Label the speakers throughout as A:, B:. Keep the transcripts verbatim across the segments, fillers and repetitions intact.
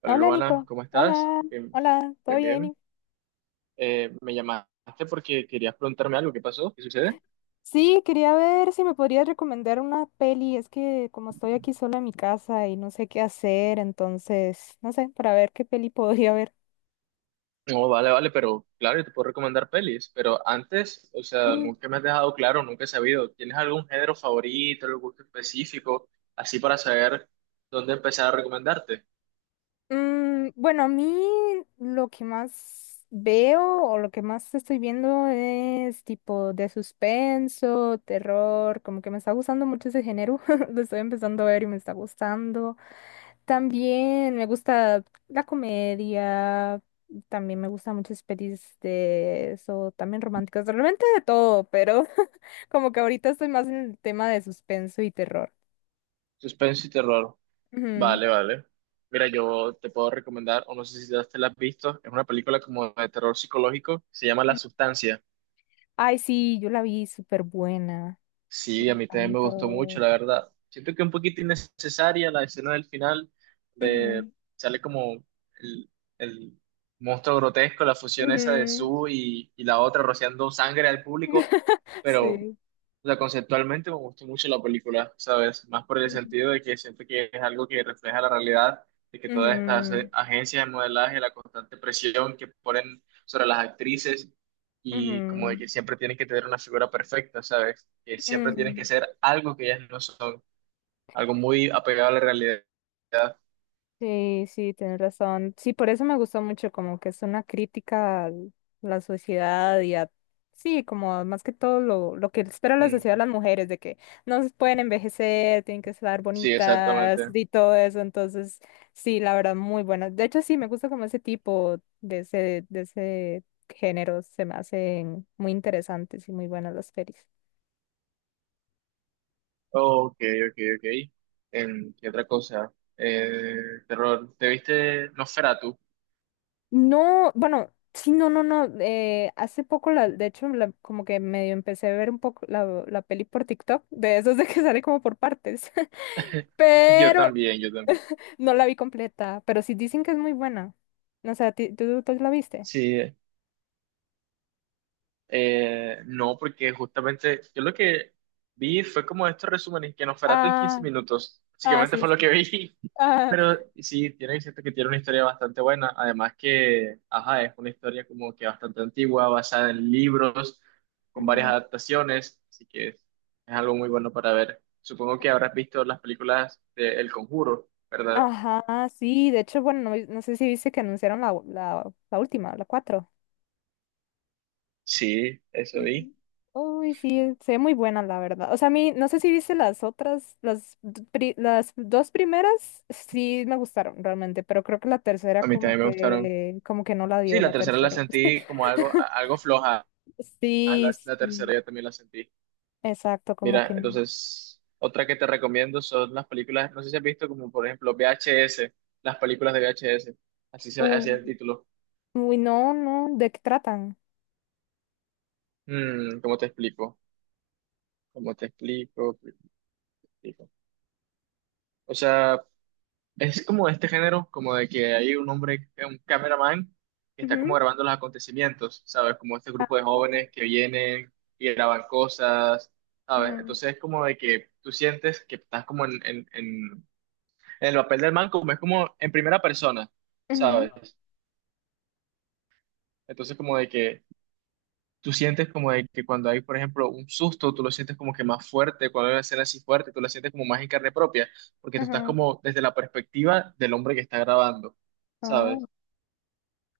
A: Hola
B: Hola
A: Luana,
B: Nico,
A: ¿cómo estás?
B: hola,
A: Bien,
B: hola, ¿todo
A: bien, bien.
B: bien?
A: Eh, me llamaste porque querías preguntarme algo. ¿Qué pasó? ¿Qué sucede?
B: Sí, quería ver si me podrías recomendar una peli, es que como estoy aquí sola en mi casa y no sé qué hacer, entonces, no sé, para ver qué peli podría ver.
A: No, vale, vale, pero claro, yo te puedo recomendar pelis, pero antes, o sea,
B: Mm,
A: nunca me has dejado claro, nunca he sabido. ¿Tienes algún género favorito, algún gusto específico, así para saber dónde empezar a recomendarte?
B: mm, bueno, a mí lo que más veo o lo que más estoy viendo es tipo de suspenso, terror, como que me está gustando mucho ese género, lo estoy empezando a ver y me está gustando. También me gusta la comedia, también me gustan muchas pelis de eso, también románticas, realmente de todo, pero como que ahorita estoy más en el tema de suspenso y terror.
A: Suspenso y terror.
B: Ujú.
A: Vale, vale. Mira, yo te puedo recomendar, o no sé si ya te la has visto, es una película como de terror psicológico, se llama La Sustancia.
B: Ay, sí, yo la vi súper buena, me
A: Sí, a mí también me gustó mucho,
B: encantó.
A: la verdad. Siento que un poquito innecesaria la escena del final, de
B: Ujú,
A: sale como el, el monstruo grotesco, la fusión esa de
B: ujú.
A: Sue y, y la otra rociando sangre al público, pero
B: Sí.
A: o sea, conceptualmente me gustó mucho la película, ¿sabes? Más por el
B: Ujú,
A: sentido de que siento que es algo que refleja la realidad, de que todas estas eh, agencias de modelaje, la constante presión que ponen sobre las actrices y como de
B: ujú,
A: que siempre tienen que tener una figura perfecta, ¿sabes? Que
B: ujú,
A: siempre
B: ujú.
A: tienen que ser algo que ellas no son, algo muy apegado a la realidad.
B: Sí, sí, tienes razón. Sí, por eso me gustó mucho, como que es una crítica a la sociedad y a, sí, como más que todo lo, lo que espera la
A: Mm,
B: sociedad de las mujeres, de que no se pueden envejecer, tienen que estar
A: sí,
B: bonitas
A: exactamente.
B: y todo eso. Entonces, sí, la verdad, muy buena. De hecho, sí, me gusta como ese tipo de ese, de ese género, se me hacen muy interesantes y muy buenas las pelis.
A: Ok, ok, ok. Em, ¿qué otra cosa? Eh, Terror. ¿Te viste Nosferatu?
B: No, bueno, sí, no, no, no. Eh, hace poco, la, de hecho, la- como que medio empecé a ver un poco la, la peli por TikTok, de esos de que sale como por partes,
A: Yo
B: pero
A: también, yo también.
B: no la vi completa, pero sí dicen que es muy buena. O sea, ti- ¿tú, tú la viste?
A: Sí, eh, no, porque justamente yo lo que vi fue como estos resúmenes que Nosferatu en quince
B: Ah,
A: minutos,
B: ah,
A: básicamente
B: sí,
A: fue lo que
B: sí.
A: vi,
B: Ah,
A: pero sí, tiene cierto que tiene una historia bastante buena, además que, ajá, es una historia como que bastante antigua, basada en libros, con varias
B: ujú.
A: adaptaciones, así que es, es algo muy bueno para ver. Supongo que habrás visto las películas de El Conjuro, ¿verdad?
B: Ajá, sí, de hecho, bueno, no, no sé si viste que anunciaron la, la, la última, la cuatro.
A: Sí, eso vi.
B: Y- Uy, sí, es- se ve muy buena, la verdad. O sea, a mí, no sé si viste las otras, las, d- pri- las dos primeras, sí me gustaron realmente, pero creo que la tercera
A: A mí
B: como
A: también me gustaron.
B: que, como que no la
A: Sí,
B: dio
A: la
B: la
A: tercera la
B: tercera.
A: sentí como algo, a- algo floja. Ah, la,
B: Sí,
A: la tercera
B: sí,
A: yo también la sentí.
B: exacto, como que...
A: Mira,
B: n-
A: entonces, otra que te recomiendo son las películas, no sé si has visto como por ejemplo V H S, las películas de V H S, así se
B: u-
A: así es el título.
B: Uy, no, no, ¿de qué tratan?
A: Mm, ¿cómo te explico? ¿Cómo te explico? ¿Cómo te explico? O sea, es como este género, como de que hay un hombre, un cameraman, que está como
B: Ujú.
A: grabando los acontecimientos, ¿sabes? Como este
B: Ah,
A: grupo de jóvenes que vienen y graban cosas, ¿sabes?
B: ujú,
A: Entonces es como de que tú sientes que estás como en, en, en en el papel del man como es como en primera persona, ¿sabes?
B: ujú,
A: Entonces como de que tú sientes como de que cuando hay, por ejemplo, un susto, tú lo sientes como que más fuerte, cuando hay una escena así fuerte, tú la sientes como más en carne propia, porque tú estás
B: ujú.
A: como desde la perspectiva del hombre que está grabando,
B: Oh,
A: ¿sabes?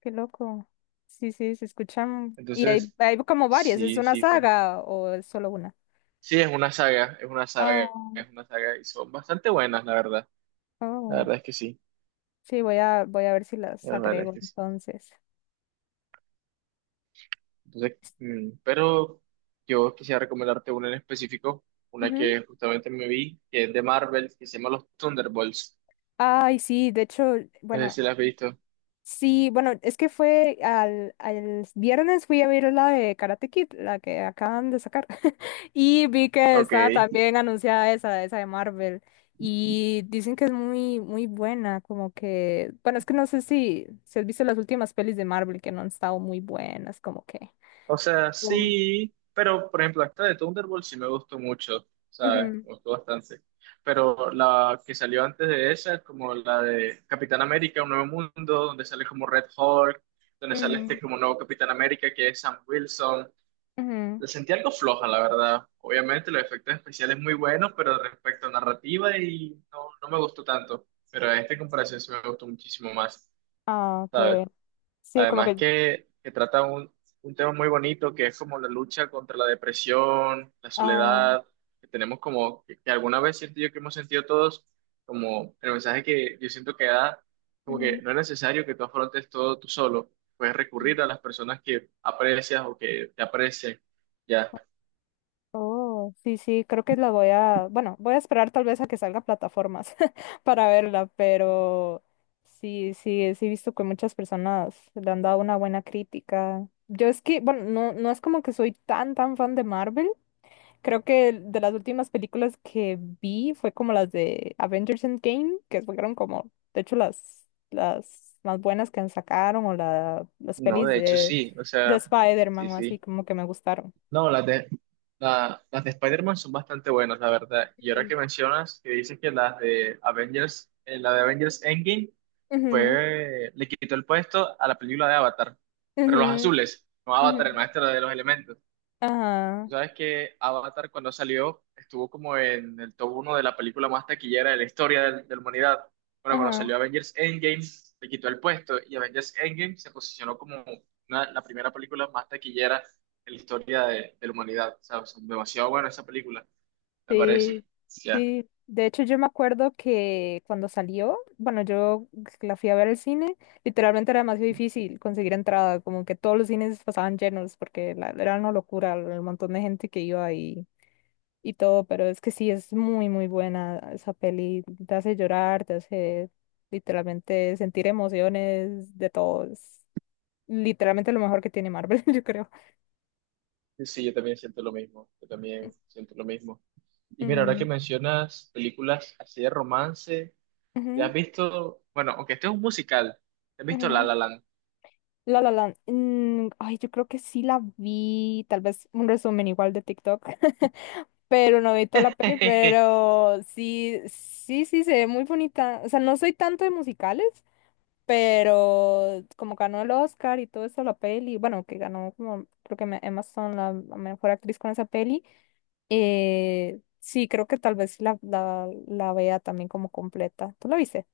B: qué loco. Sí, sí, se escuchan. Y hay,
A: Entonces,
B: hay como varias, ¿es
A: sí,
B: una
A: sí, te-
B: saga o es solo una?
A: sí, es una saga, es una saga, es una saga y son bastante buenas, la verdad. La
B: Oh,
A: verdad es que sí,
B: sí, voy a, voy a ver si las
A: la verdad es
B: agrego
A: que sí.
B: entonces.
A: Entonces, mm, pero yo quisiera recomendarte una en específico, una
B: Ujú.
A: que justamente me vi, que es de Marvel, que se llama Los Thunderbolts.
B: Ay, sí, de hecho,
A: No sé
B: bueno,
A: si la has visto.
B: sí, bueno, es que fue al, al viernes fui a ver la de Karate Kid, la que acaban de sacar, y vi que
A: Ok.
B: estaba también anunciada esa, esa de Marvel, y dicen que es muy, muy buena, como que, bueno, es que no sé si, si has visto las últimas pelis de Marvel que no han estado muy buenas, como que...
A: O sea,
B: Mm.
A: sí, pero por ejemplo, esta de Thunderbolts sí me gustó mucho, ¿sabes?
B: Ujú,
A: Me gustó bastante. Pero la que salió antes de esa es como la de Capitán América, Un Nuevo Mundo, donde sale como Red Hulk, donde sale
B: mm,
A: este como nuevo Capitán América que es Sam Wilson.
B: ujú.
A: La sentí algo floja, la verdad. Obviamente los efectos especiales muy buenos, pero respecto a narrativa y no, no me gustó tanto. Pero a esta comparación sí me gustó muchísimo más,
B: Ah, qué
A: ¿sabes?
B: bueno. Sí, como
A: Además
B: que.
A: que, que trata un, un tema muy bonito que es como la lucha contra la depresión, la
B: Ah,
A: soledad, que tenemos como, que, que alguna vez siento yo que hemos sentido todos, como el mensaje que yo siento que da, como que
B: ujú.
A: no es necesario que tú afrontes todo tú solo. Puedes recurrir a las personas que aprecias o que te aprecian. Ya.
B: Oh, sí, sí, creo que la voy a, bueno, voy a esperar tal vez a que salga a plataformas para verla, pero sí, sí, sí he visto que muchas personas le han dado una buena crítica. Yo es que, bueno, no, no es como que soy tan, tan fan de Marvel. Creo que de las últimas películas que vi fue como las de Avengers Endgame, que fueron como, de hecho, las, las más buenas que sacaron o la, las
A: No,
B: pelis
A: de hecho
B: de,
A: sí, o
B: de
A: sea, sí,
B: Spider-Man o así,
A: sí.
B: como que me gustaron.
A: No, las de, la- las de Spider-Man son bastante buenas, la verdad. Y ahora que mencionas, que dices que las de Avengers, eh, la de Avengers Endgame
B: Ujú,
A: fue, le quitó el puesto a la película de Avatar, pero los
B: ujú,
A: azules, no
B: ujú.
A: Avatar, el maestro de los elementos.
B: Ajá,
A: Sabes que Avatar cuando salió estuvo como en el top uno de la película más taquillera de la historia del- de la humanidad. Bueno, cuando salió
B: ajá,
A: Avengers Endgame le quitó el puesto y Avengers Endgame se posicionó como una- la primera película más taquillera en la historia de, de la humanidad. O sea, es demasiado buena esa película, me
B: sí,
A: parece. Ya.
B: sí. De hecho, yo me acuerdo que cuando salió, bueno, yo la fui a ver al cine, literalmente era demasiado difícil conseguir entrada, como que todos los cines pasaban llenos, porque la- era una locura el montón de gente que iba y, y todo, pero es que sí, es muy, muy buena esa peli, te hace llorar, te hace literalmente sentir emociones de todos, literalmente lo mejor que tiene Marvel, yo creo.
A: Sí, sí, yo también siento lo mismo. Yo también siento lo mismo. Y mira, ahora que
B: Mm.
A: mencionas películas así de romance, ¿te has
B: Ujú,
A: visto? Bueno, aunque este es un musical, ¿te has visto La
B: ujú.
A: La Land?
B: La La Land. Mm, ay, yo creo que sí la vi, tal vez un resumen igual de TikTok, pero no vi toda la peli, pero sí, sí, sí, se ve muy bonita. O sea, no soy tanto de musicales, pero como ganó el Oscar y todo eso, la peli, bueno, que ganó como, creo que me- Emma Stone, la, la mejor actriz con esa peli, eh, sí, creo que tal vez sí la, la, la vea también como completa. ¿Tú la viste?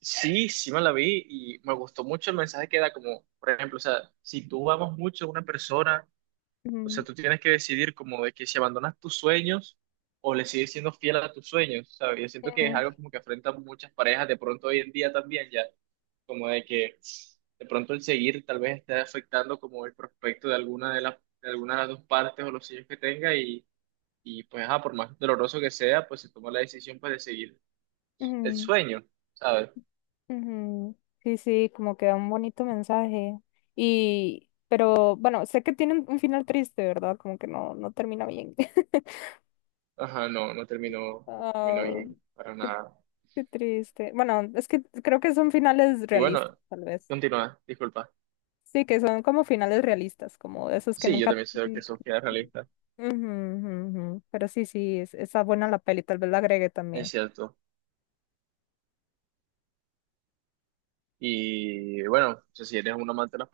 A: Sí, sí me la vi y me gustó mucho el mensaje que da como, por ejemplo, o sea, si tú amas mucho a una persona, o sea,
B: Ujú,
A: tú tienes que decidir como de que si abandonas tus sueños o le sigues siendo fiel a tus sueños, ¿sabes? Yo siento que es
B: ujú,
A: algo como que afrontan muchas parejas de pronto hoy en día también ya, como de que de pronto el seguir tal vez esté afectando como el prospecto de alguna de las de alguna de las dos partes o los sueños que tenga y, y pues, ah, por más doloroso que sea, pues se toma la decisión pues de seguir el
B: ujú.
A: sueño, ¿sabes?
B: Ujú. Sí, sí, como que da un bonito mensaje. Y, pero bueno, sé que tiene un un final triste, ¿verdad? Como que no, no termina bien.
A: Ajá, no, no terminó, no terminó
B: Ah,
A: bien, para
B: qué,
A: nada.
B: qué triste. Bueno, es que creo que son finales
A: Y
B: realistas,
A: bueno,
B: tal vez.
A: continúa, disculpa.
B: Sí, que son como finales realistas, como esos que
A: Sí, yo
B: nunca...
A: también sé que
B: Ujú,
A: Sofía es realista,
B: ujú, ujú. Pero sí, sí, es, está buena la peli, tal vez la agregue
A: es
B: también.
A: cierto. Y bueno, o sea, si eres un amante de las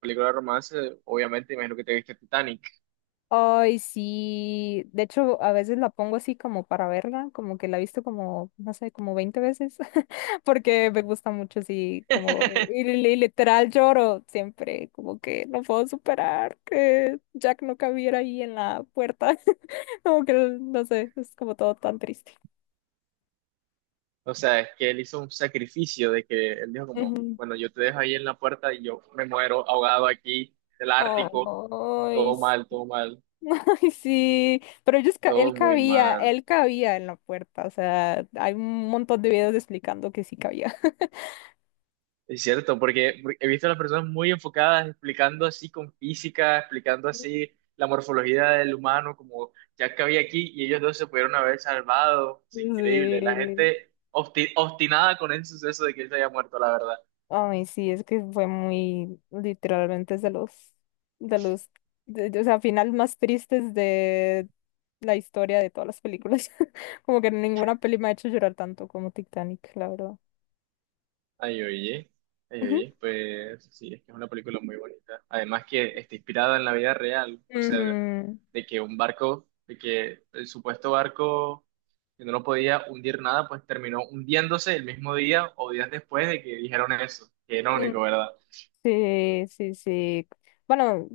A: películas de romance, obviamente imagino que te viste Titanic.
B: Ay, sí. De hecho, a veces la pongo así como para verla, como que la he visto como, no sé, como veinte veces, porque me gusta mucho así, como, y, li- literal lloro siempre, como que no puedo superar que Jack no cabiera ahí en la puerta, como que, no sé, es como todo tan triste.
A: O sea, es que él hizo un sacrificio de que él dijo como,
B: Ujú.
A: bueno, yo te dejo ahí en la puerta y yo me muero ahogado aquí, del Ártico,
B: Oh, ay,
A: todo
B: s-
A: mal, todo mal,
B: ay, sí, pero ellos, ca- él
A: todo muy
B: cabía,
A: mal.
B: él cabía en la puerta, o sea, hay un montón de videos explicando que sí cabía.
A: Es cierto, porque porque he visto a las personas muy enfocadas explicando así con física, explicando así la morfología del humano, como ya que había aquí, y ellos dos se pudieron haber salvado. Es increíble, la
B: Sí,
A: gente obsti- obstinada con el suceso de que él se haya muerto, la verdad.
B: ay, sí, es que fue muy literalmente es de los, de los, de- de- o sea, final más tristes de la historia de todas las películas. Como que ninguna peli me ha hecho llorar tanto como Titanic, la verdad.
A: Ay, oye, ay,
B: Ujú.
A: oye, pues sí, es que es una película muy bonita. Además que está inspirada en la vida real, o sea, de, de que un barco, de que el supuesto barco que no lo podía hundir nada, pues terminó hundiéndose el mismo día o días después de que dijeron eso. Qué
B: Ujú,
A: irónico, ¿verdad?
B: sí, sí, sí. Bueno,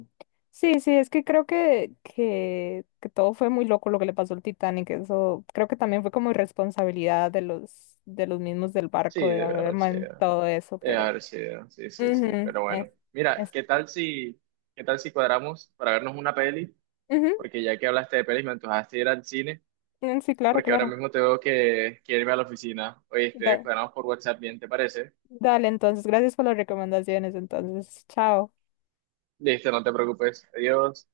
B: sí, sí, es que creo que, que, que todo fue muy loco lo que le pasó al Titanic. Eso creo que también fue como irresponsabilidad de los, de los mismos del barco
A: Sí,
B: de
A: debe
B: haber
A: haber sido,
B: montado eso,
A: debe
B: pero.
A: haber sido, sí, sí, sí,
B: Ujú,
A: pero bueno.
B: es-
A: Mira,
B: es-
A: ¿qué tal si, ¿qué tal si cuadramos para vernos una peli?
B: ujú,
A: Porque ya que hablaste de pelis, me antojaste ir al cine.
B: mm, sí, claro,
A: Porque ahora
B: claro.
A: mismo tengo que, que irme a la oficina. Oíste,
B: Da-
A: quedamos por WhatsApp bien, ¿te parece?
B: dale, entonces, gracias por las recomendaciones. Entonces, chao.
A: Listo, no te preocupes. Adiós.